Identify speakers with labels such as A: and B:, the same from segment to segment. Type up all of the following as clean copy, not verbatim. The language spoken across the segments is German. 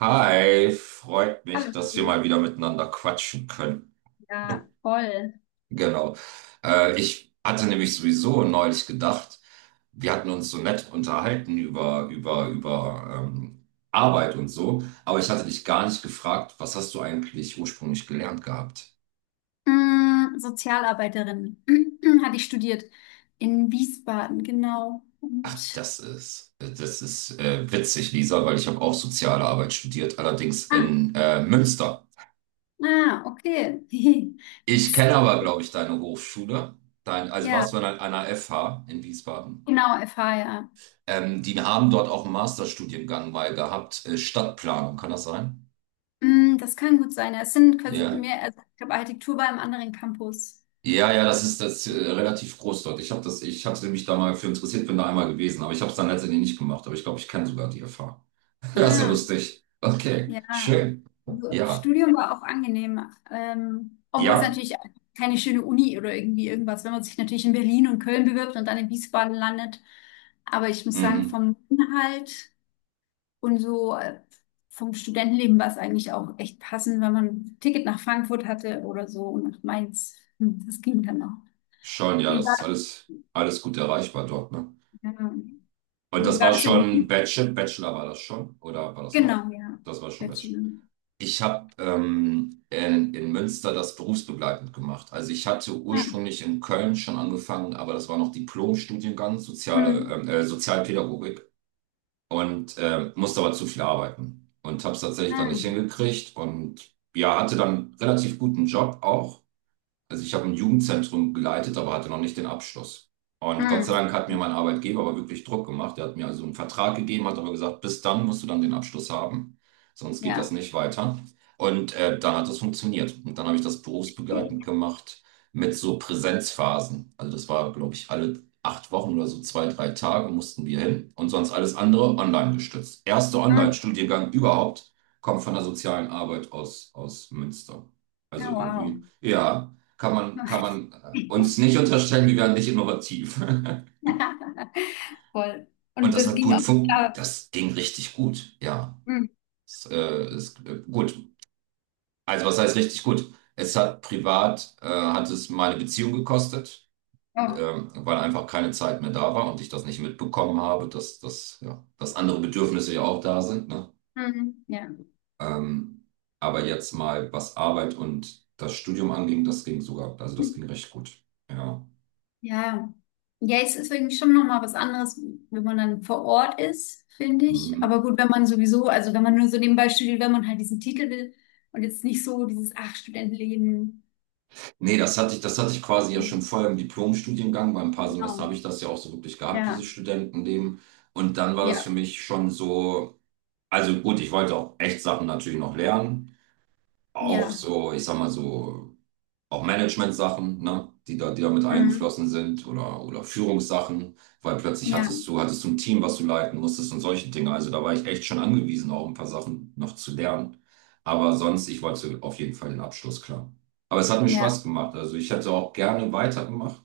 A: Hi, freut mich, dass wir
B: Hallo.
A: mal wieder miteinander quatschen können.
B: Ja, voll.
A: Genau. Ich hatte nämlich sowieso neulich gedacht, wir hatten uns so nett unterhalten über Arbeit und so, aber ich hatte dich gar nicht gefragt, was hast du eigentlich ursprünglich gelernt gehabt?
B: Sozialarbeiterin hatte ich studiert in Wiesbaden, genau. Und
A: Das ist witzig, Lisa, weil ich habe auch soziale Arbeit studiert, allerdings
B: ah,
A: in Münster.
B: okay.
A: Ich
B: Gibt's-
A: kenne aber, glaube ich, deine Hochschule. Dein, also
B: Ja,
A: warst du an einer FH in Wiesbaden?
B: genau, FH, ja.
A: Die haben dort auch einen Masterstudiengang mal gehabt, Stadtplanung, kann das sein?
B: Das kann gut sein. Es sind quasi
A: Ja.
B: mehr, also ich habe Architektur bei einem anderen Campus.
A: Ja, ja, das ist das relativ groß dort. Ich hatte mich da mal für interessiert, bin da einmal gewesen, aber ich habe es dann letztendlich nicht gemacht. Aber ich glaube, ich kenne sogar die Erfahrung. Das ist ja
B: Ah.
A: lustig. Okay,
B: Ja,
A: schön.
B: so,
A: Ja,
B: Studium war auch angenehm, obwohl es
A: ja,
B: natürlich keine schöne Uni oder irgendwie irgendwas, wenn man sich natürlich in Berlin und Köln bewirbt und dann in Wiesbaden landet. Aber ich muss sagen,
A: mhm.
B: vom Inhalt und so vom Studentenleben war es eigentlich auch echt passend, wenn man ein Ticket nach Frankfurt hatte oder so und nach Mainz. Das ging dann auch.
A: Schon, ja,
B: Wie
A: das
B: war,
A: ist alles, alles gut erreichbar dort, ne?
B: ähm,
A: Und
B: wie
A: das
B: war
A: war
B: das in
A: schon
B: Wien?
A: Bachelor, Bachelor war das schon? Oder war das noch?
B: Genau, ja.
A: Das war schon Bachelor.
B: Bachelor.
A: Ich habe in Münster das berufsbegleitend gemacht. Also ich hatte
B: Ah,
A: ursprünglich in Köln schon angefangen, aber das war noch Diplom-Studiengang,
B: mm,
A: Sozialpädagogik und musste aber zu viel arbeiten und habe es tatsächlich dann
B: ah,
A: nicht hingekriegt und ja, hatte dann relativ guten Job auch, also ich habe ein Jugendzentrum geleitet, aber hatte noch nicht den Abschluss. Und Gott
B: mm,
A: sei Dank hat mir mein Arbeitgeber aber wirklich Druck gemacht. Er hat mir also einen Vertrag gegeben, hat aber gesagt, bis dann musst du dann den Abschluss haben, sonst geht das
B: ja.
A: nicht weiter. Und dann hat das funktioniert. Und dann habe ich das berufsbegleitend gemacht mit so Präsenzphasen. Also das war, glaube ich, alle acht Wochen oder so zwei, drei Tage mussten wir hin und sonst alles andere online gestützt. Erster Online-Studiengang überhaupt kommt von der sozialen Arbeit aus, aus Münster.
B: Ah,
A: Also
B: wow.
A: irgendwie, ja, kann man uns nicht unterstellen, wir wären nicht innovativ.
B: Voll.
A: Und
B: Und
A: das
B: das
A: hat
B: ging
A: gut
B: auch nicht
A: funktioniert,
B: ab.
A: das ging richtig gut, ja.
B: Hm.
A: Es ist gut. Also was heißt richtig gut? Es hat privat, hat es meine Beziehung gekostet,
B: Oh.
A: weil einfach keine Zeit mehr da war und ich das nicht mitbekommen habe, dass andere Bedürfnisse ja auch da sind, ne?
B: Mhm. Ja.
A: Ähm, aber jetzt mal, was Arbeit und das Studium anging, das ging sogar, also das ging recht gut. Ja.
B: Ja. Ja, es ist irgendwie schon nochmal was anderes, wenn man dann vor Ort ist, finde ich. Aber
A: Mhm.
B: gut, wenn man sowieso, also wenn man nur so nebenbei studiert, wenn man halt diesen Titel will und jetzt nicht so dieses, ach, Studentenleben.
A: Nee, das hatte ich quasi ja schon vorher im Diplomstudiengang. Bei ein paar Semester habe
B: Genau.
A: ich das ja auch so wirklich gehabt, dieses
B: Ja.
A: Studentenleben. Und dann war das für
B: Ja.
A: mich schon so, also gut, ich wollte auch echt Sachen natürlich noch lernen. Auch
B: Ja.
A: so, ich sag mal so, auch Management-Sachen, ne, die da mit
B: Mhm.
A: eingeflossen sind oder Führungssachen, weil plötzlich hattest
B: Ja.
A: du, hattest du ein Team, was du leiten musstest und solche Dinge. Also da war ich echt schon angewiesen, auch ein paar Sachen noch zu lernen. Aber sonst, ich wollte auf jeden Fall den Abschluss, klar. Aber es hat mir
B: Ja.
A: Spaß gemacht. Also ich hätte auch gerne weitergemacht,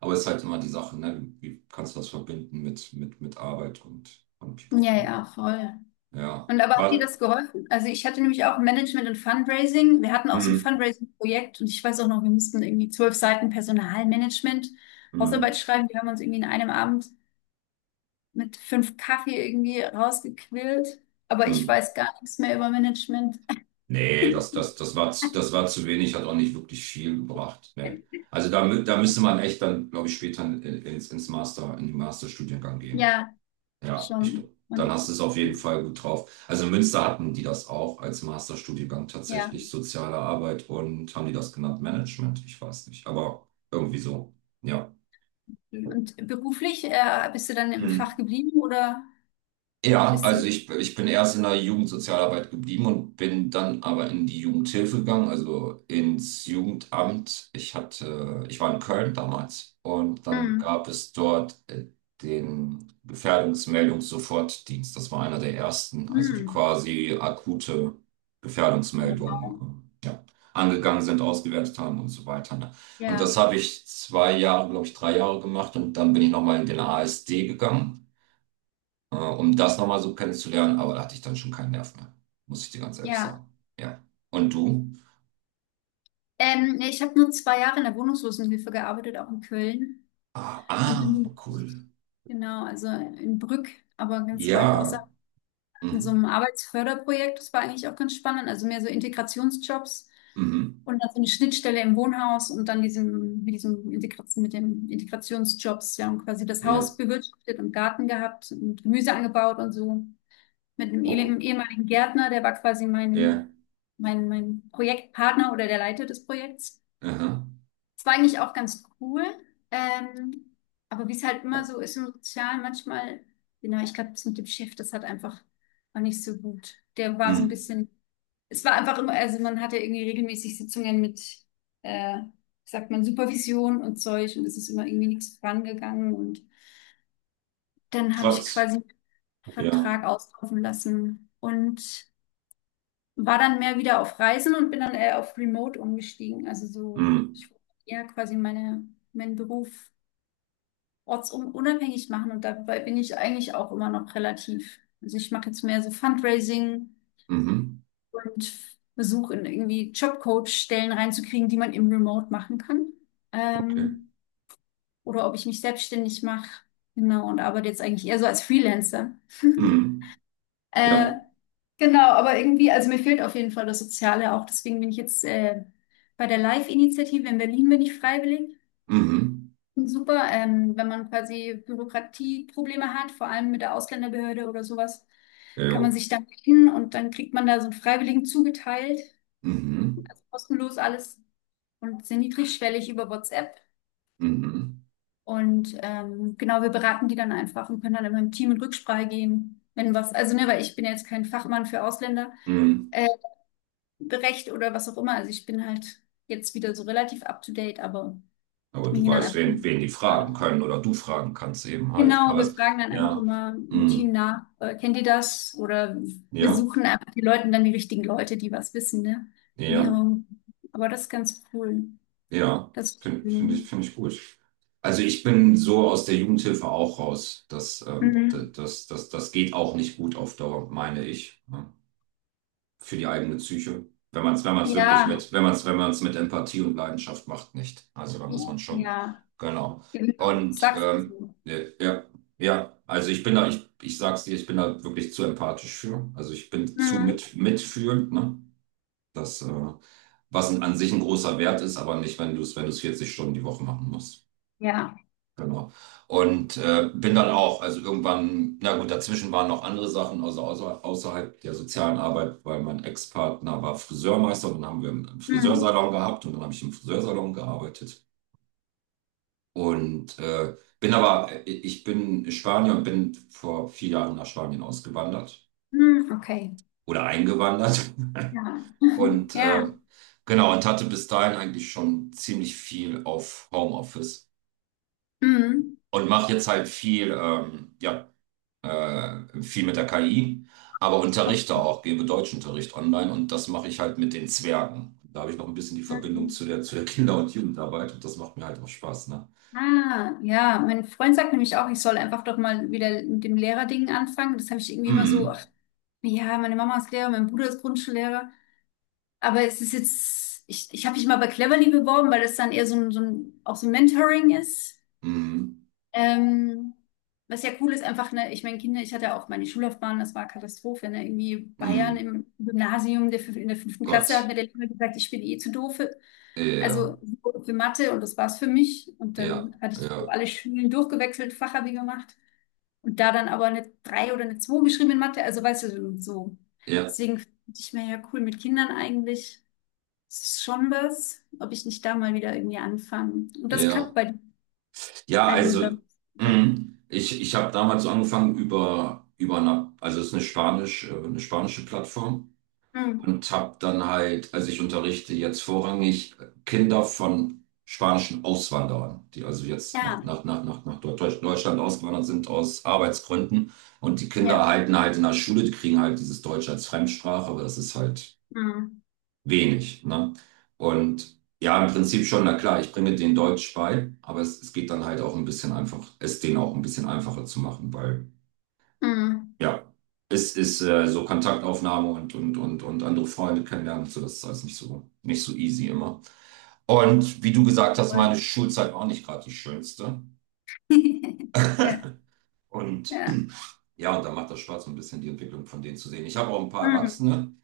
A: aber es ist halt immer die Sache, ne, wie kannst du das verbinden mit Arbeit und
B: Ja,
A: Pipapo?
B: ja, voll.
A: Ja,
B: Und aber hat dir
A: was?
B: das geholfen? Also ich hatte nämlich auch Management und Fundraising. Wir hatten auch so ein
A: mm,
B: Fundraising-Projekt und ich weiß auch noch, wir mussten irgendwie 12 Seiten Personalmanagement, Hausarbeit
A: mm,
B: schreiben. Die haben uns irgendwie in einem Abend mit fünf Kaffee irgendwie rausgequillt. Aber ich
A: mm.
B: weiß gar nichts mehr über Management.
A: Nee, das war zu wenig, hat auch nicht wirklich viel gebracht. Nee. Also da müsste man echt dann, glaube ich, später in den Masterstudiengang gehen.
B: Ja,
A: Ja, ich
B: schon.
A: glaube, dann
B: Und
A: hast du es auf jeden Fall gut drauf. Also in Münster hatten die das auch als Masterstudiengang
B: ja.
A: tatsächlich, soziale Arbeit, und haben die das genannt Management? Ich weiß nicht, aber irgendwie so. Ja.
B: Und beruflich, bist du dann im Fach
A: Mhm.
B: geblieben oder
A: Ja,
B: bist du?
A: also ich bin erst in der Jugendsozialarbeit geblieben und bin dann aber in die Jugendhilfe gegangen, also ins Jugendamt. Ich hatte, ich war in Köln damals und dann
B: Hm.
A: gab es dort den Gefährdungsmeldungssofortdienst. Das war einer der ersten, also die
B: Hm.
A: quasi akute
B: Wow.
A: Gefährdungsmeldungen, ja, angegangen sind, ausgewertet haben und so weiter. Ne? Und
B: Ja,
A: das habe ich zwei Jahre, glaube ich, drei Jahre gemacht und dann bin ich nochmal in den ASD gegangen, um das nochmal so kennenzulernen, aber da hatte ich dann schon keinen Nerv mehr, muss ich dir ganz ehrlich
B: ja.
A: sagen. Ja. Und du?
B: Nee, ich habe nur 2 Jahre in der Wohnungslosenhilfe gearbeitet, auch in Köln.
A: Ah,
B: Und
A: ah,
B: dann,
A: cool.
B: genau, also in Brück, aber ganz weit
A: Ja.
B: außerhalb, in so einem
A: Mhm.
B: Arbeitsförderprojekt. Das war eigentlich auch ganz spannend. Also mehr so Integrationsjobs
A: Mhm.
B: und dann so eine Schnittstelle im Wohnhaus und dann diesem, mit diesem Integration, mit den Integrationsjobs. Wir haben quasi das
A: Ja.
B: Haus bewirtschaftet und Garten gehabt und Gemüse angebaut und so. Mit einem
A: Oh.
B: ehemaligen Gärtner, der war quasi mein,
A: Ja.
B: mein, mein Projektpartner oder der Leiter des Projekts.
A: Aha.
B: Es war eigentlich auch ganz cool. Ähm, aber wie es halt immer so ist im Sozialen, manchmal, genau, ich glaube, das mit dem Chef, das hat einfach auch nicht so gut. Der war so ein
A: Mhm.
B: bisschen, es war einfach immer, also man hatte irgendwie regelmäßig Sitzungen mit, wie sagt man, Supervision und Zeug und es ist immer irgendwie nichts vorangegangen und dann habe ich
A: Trotz.
B: quasi einen
A: Ja.
B: Vertrag auslaufen lassen und war dann mehr wieder auf Reisen und bin dann eher auf Remote umgestiegen. Also so,
A: Mhm.
B: ich wollte ja quasi meinen Beruf ortsunabhängig machen und dabei bin ich eigentlich auch immer noch relativ. Also ich mache jetzt mehr so Fundraising
A: Mhm.
B: und versuche in irgendwie Jobcoach-Stellen reinzukriegen, die man im Remote machen kann.
A: Okay.
B: Ähm, oder ob ich mich selbstständig mache. Genau, und arbeite jetzt eigentlich eher so als Freelancer.
A: Mhm.
B: Äh,
A: Ja.
B: genau, aber irgendwie, also mir fehlt auf jeden Fall das Soziale auch. Deswegen bin ich jetzt bei der Live-Initiative in Berlin bin ich freiwillig.
A: Mhm.
B: Super, wenn man quasi Bürokratieprobleme hat, vor allem mit der Ausländerbehörde oder sowas, kann man
A: Ja.
B: sich da hin und dann kriegt man da so einen Freiwilligen zugeteilt,
A: Mhm.
B: also kostenlos alles und sehr niedrigschwellig über WhatsApp.
A: Mhm.
B: Und genau, wir beraten die dann einfach und können dann immer im Team in Rücksprache gehen, wenn was, also ne, weil ich bin ja jetzt kein Fachmann für Ausländer,
A: Mhm.
B: äh, Recht oder was auch immer. Also ich bin halt jetzt wieder so relativ up to date, aber
A: Aber
B: wir
A: du
B: gehen dann
A: weißt,
B: einfach
A: wen,
B: mit.
A: wen die fragen können oder du fragen kannst eben halt.
B: Genau,
A: Aber
B: wir
A: es,
B: fragen dann einfach
A: ja.
B: immer im Team
A: Mhm.
B: nach, kennt ihr das? Oder wir
A: Ja.
B: suchen einfach die Leute dann die richtigen Leute, die was wissen, ne? In
A: Ja.
B: ihrem, aber das ist ganz cool.
A: Ja,
B: Das,
A: finde find find ich,
B: mhm.
A: finde ich gut. Also ich bin so aus der Jugendhilfe auch raus. Das geht auch nicht gut auf Dauer, meine ich, ne? Für die eigene Psyche. Wenn man es, wenn man es
B: Ja,
A: wirklich mit, wenn man es, wenn man es mit Empathie und Leidenschaft macht, nicht. Also da muss man schon,
B: ja,
A: genau. Und
B: sagst du? So.
A: ja, ja, ja. also ich bin da, ich sag's dir, ich bin da wirklich zu empathisch für. Also ich bin zu
B: Mhm.
A: mit, mitfühlend, ne? Das, äh, Was an sich ein großer Wert ist, aber nicht, wenn du es 40 Stunden die Woche machen musst.
B: Ja,
A: Genau. Und bin dann auch, also irgendwann, na gut, dazwischen waren noch andere Sachen, also außerhalb der sozialen Arbeit, weil mein Ex-Partner war Friseurmeister und dann haben wir einen
B: mhm.
A: Friseursalon gehabt und dann habe ich im Friseursalon gearbeitet. Und ich bin Spanier und bin vor vier Jahren nach Spanien ausgewandert
B: Mhm. Okay,
A: oder eingewandert.
B: ja,
A: Und
B: ja,
A: genau, und hatte bis dahin eigentlich schon ziemlich viel auf Homeoffice
B: mhm.
A: und mache jetzt halt viel, viel mit der KI, aber unterrichte
B: Okay.
A: auch, gebe Deutschunterricht online, und das mache ich halt mit den Zwergen. Da habe ich noch ein bisschen die Verbindung
B: Mhm.
A: zu der Kinder- und Jugendarbeit, und das macht mir halt auch Spaß, ne?
B: Ah, ja, mein Freund sagt nämlich auch, ich soll einfach doch mal wieder mit dem Lehrerding anfangen. Das habe ich irgendwie immer so,
A: Mm,
B: ach, ja, meine Mama ist Lehrer, mein Bruder ist Grundschullehrer. Aber es ist jetzt, ich habe mich mal bei Cleverly beworben, weil das dann eher auch so ein Mentoring ist.
A: mm,
B: Ähm, was ja cool ist, einfach, ne, ich meine, Kinder, ich hatte ja auch meine Schullaufbahn, das war Katastrophe, ne? Irgendwie
A: mm,
B: Bayern im Gymnasium, in der 5. Klasse hat
A: Gott.
B: mir der Lehrer gesagt, ich bin eh zu doof für,
A: Ja,
B: also für Mathe und das war's für mich. Und
A: ja,
B: dann hatte ich so
A: ja,
B: alle Schulen durchgewechselt, Fachabi gemacht und da dann aber eine 3 oder eine 2 geschrieben in Mathe, also weißt du, so. So.
A: ja,
B: Deswegen finde ich mir ja cool mit Kindern eigentlich. Das ist schon was, ob ich nicht da mal wieder irgendwie anfange. Und das klappt
A: ja.
B: bei,
A: Ja,
B: also
A: also
B: da.
A: mhm. Ich habe damals so angefangen über eine, also es ist eine Spanisch, eine spanische Plattform,
B: Hm.
A: und habe dann halt, also ich unterrichte jetzt vorrangig Kinder von spanischen Auswanderern, die also jetzt nach,
B: Ja,
A: nach, nach, nach, nach Deutsch- Deutschland ausgewandert sind aus Arbeitsgründen, und die Kinder
B: ja.
A: erhalten halt in der Schule, die kriegen halt dieses Deutsch als Fremdsprache, aber das ist halt
B: Mhm.
A: wenig, ne? Und ja, im Prinzip schon, na klar, ich bringe denen Deutsch bei, aber es geht dann halt auch ein bisschen einfach, es denen auch ein bisschen einfacher zu machen, weil
B: Mhm.
A: ja, es ist so Kontaktaufnahme und andere Freunde kennenlernen, und so, das ist alles nicht so, nicht so easy immer. Und wie du gesagt hast, meine
B: Voll.
A: Schulzeit war auch nicht gerade die schönste.
B: Ja,
A: Und
B: ja.
A: ja, und da macht das Spaß, so ein bisschen die Entwicklung von denen zu sehen. Ich habe auch ein paar
B: Mhm.
A: Erwachsene.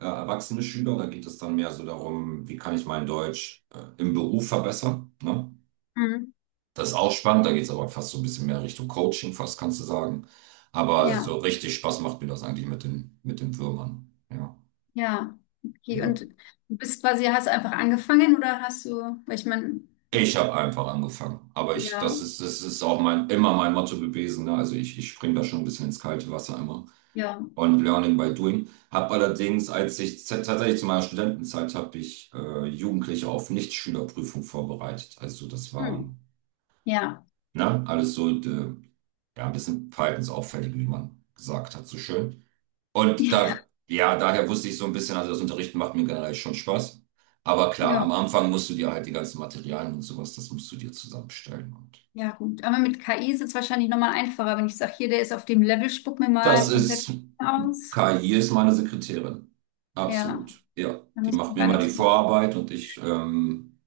A: Erwachsene Schüler. Da geht es dann mehr so darum, wie kann ich mein Deutsch im Beruf verbessern. Ne?
B: Mhm.
A: Das ist auch spannend, da geht es aber fast so ein bisschen mehr Richtung Coaching, fast kannst du sagen. Aber so
B: Ja,
A: richtig Spaß macht mir das eigentlich mit den Würmern. Ja,
B: ja. Okay,
A: ja.
B: und du bist quasi, hast einfach angefangen oder hast du, weil ich meine,
A: Ich habe einfach angefangen. Aber ich,
B: ja,
A: das ist auch mein, immer mein Motto gewesen. Ne? Also ich springe da schon ein bisschen ins kalte Wasser immer.
B: ja,
A: Und Learning by Doing. Habe allerdings, tatsächlich zu meiner Studentenzeit, habe ich Jugendliche auf Nichtschülerprüfung vorbereitet. Also das war,
B: mhm. Ja,
A: ne, alles so ja, ein bisschen verhaltensauffällig, wie man gesagt hat, so schön. Und da,
B: ja,
A: ja, daher wusste ich so ein bisschen, also das Unterrichten macht mir generell schon Spaß. Aber klar,
B: ja,
A: am Anfang musst du dir halt die ganzen Materialien und sowas, das musst du dir zusammenstellen.
B: ja, gut. Aber mit KI ist es wahrscheinlich nochmal einfacher, wenn ich sage, hier, der ist auf dem Level, spuck mir
A: Das
B: mal komplett
A: ist,
B: aus.
A: KI ist meine Sekretärin.
B: Ja,
A: Absolut. Ja,
B: da
A: die
B: muss
A: macht
B: man
A: mir
B: gar
A: mal die
B: nichts mehr.
A: Vorarbeit und ich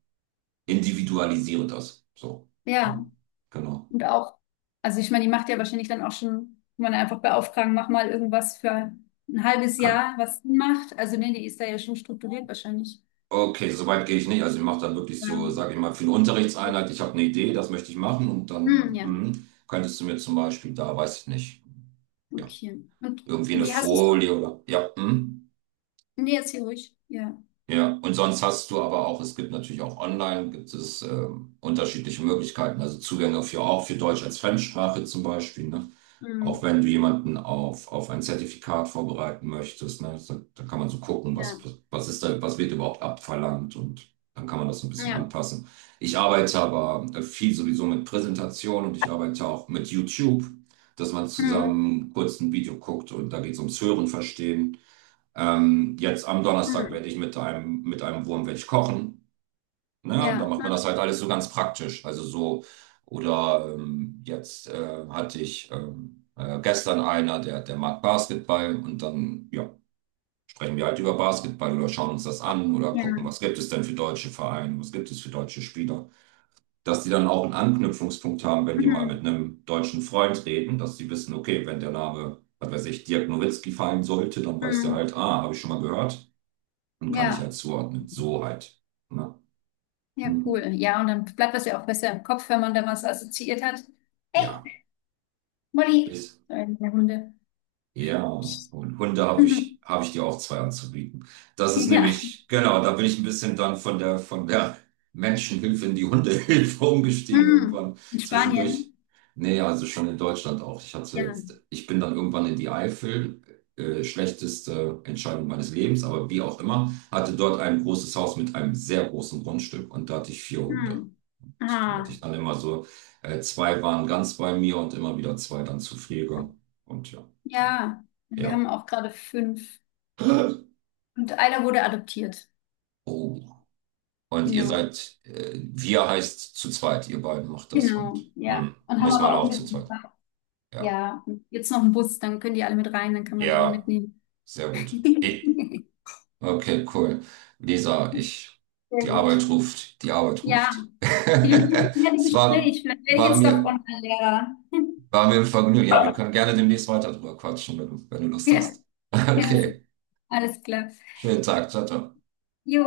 A: individualisiere das. So, ja,
B: Ja.
A: genau.
B: Und auch, also ich meine, die macht ja wahrscheinlich dann auch schon, kann man einfach beauftragen, mach mal irgendwas für ein halbes
A: Ah,
B: Jahr, was sie macht. Also nee, die ist da ja schon strukturiert wahrscheinlich.
A: Okay, so weit gehe ich nicht. Also ich mache dann wirklich
B: Ja.
A: so, sage ich mal, für eine Unterrichtseinheit, ich habe eine Idee, das möchte ich machen, und
B: Hm,
A: dann
B: ja,
A: mhm, könntest du mir zum Beispiel da, weiß ich nicht, ja,
B: okay. Und
A: irgendwie eine
B: wie hast du es?
A: Folie oder, ja, mhm.
B: Nee, jetzt hier ruhig. Ja.
A: Ja, und sonst hast du aber auch, es gibt natürlich auch online, gibt es unterschiedliche Möglichkeiten, also Zugänge für auch für Deutsch als Fremdsprache zum Beispiel, ne? Auch
B: Hm,
A: wenn du jemanden auf ein Zertifikat vorbereiten möchtest, ne? Da kann man so gucken,
B: ja.
A: was ist da, was wird überhaupt abverlangt, und dann kann man das so ein bisschen
B: Ja.
A: anpassen. Ich arbeite aber viel sowieso mit Präsentation, und ich arbeite auch mit YouTube, dass man
B: Hm,
A: zusammen kurz ein Video guckt und da geht es ums Hören, Verstehen. Jetzt am Donnerstag
B: hm,
A: werde ich mit einem Wurm werde ich kochen. Ne? Und da
B: ja.
A: macht man das halt alles so ganz praktisch. Also so, oder jetzt hatte ich gestern einer, der mag Basketball und dann ja, sprechen wir halt über Basketball oder schauen uns das an oder
B: Ja.
A: gucken, was gibt es denn für deutsche Vereine, was gibt es für deutsche Spieler. Dass die dann auch einen Anknüpfungspunkt haben, wenn die mal mit
B: Hm,
A: einem deutschen Freund reden, dass die wissen, okay, wenn der Name, was weiß ich, Dirk Nowitzki fallen sollte, dann weiß der
B: hm,
A: halt, ah, habe ich schon mal gehört und kann ich
B: ja.
A: halt zuordnen. So halt. Ne?
B: Ja, cool.
A: Hm.
B: Ja, und dann bleibt das ja auch besser im Kopf, wenn man da was assoziiert hat.
A: Ja,
B: Hey, Molly.
A: ist.
B: Der Hunde.
A: Ja, und Hunde
B: Mhm.
A: habe ich dir auch zwei anzubieten. Das ist
B: Ja.
A: nämlich, genau, da bin ich ein bisschen dann von der Menschenhilfe in die Hundehilfe umgestiegen
B: Hm,
A: irgendwann.
B: in
A: Zwischendurch,
B: Spanien?
A: nee, also schon in Deutschland auch. Ich hatte,
B: Ja.
A: jetzt- ich bin dann irgendwann in die Eifel, schlechteste Entscheidung meines Lebens, aber wie auch immer, hatte dort ein großes Haus mit einem sehr großen Grundstück und da hatte ich vier Hunde.
B: Hm.
A: Die hatte ich
B: Ah,
A: dann immer so, zwei waren ganz bei mir und immer wieder zwei dann zu Pflege. Und ja, genau.
B: ja. Und wir
A: Ja.
B: haben auch gerade fünf. Und einer wurde adoptiert.
A: Oh. Und ihr
B: Genau.
A: seid, wir heißt zu zweit, ihr beiden macht das,
B: Genau,
A: und
B: ja.
A: hm,
B: Und haben
A: muss man
B: aber auch
A: auch zu
B: mit.
A: zweit. Ja,
B: Ja, und jetzt noch einen Bus, dann können die alle mit rein, dann kann man die mal
A: ja,
B: mitnehmen.
A: sehr gut. Ich, okay, cool. Lisa, ich,
B: Sehr
A: die
B: gut.
A: Arbeit ruft, die Arbeit
B: Ja,
A: ruft.
B: vielen Dank für das nette
A: Es war,
B: Gespräch. Vielleicht werde ich
A: war
B: jetzt doch
A: mir,
B: Online-Lehrer.
A: war mir ein Vergnügen. Ja, wir können gerne demnächst weiter drüber quatschen, wenn du Lust
B: Ja,
A: hast.
B: ja, so.
A: Okay,
B: Alles klar.
A: schönen Tag, ciao, ciao.
B: Jo.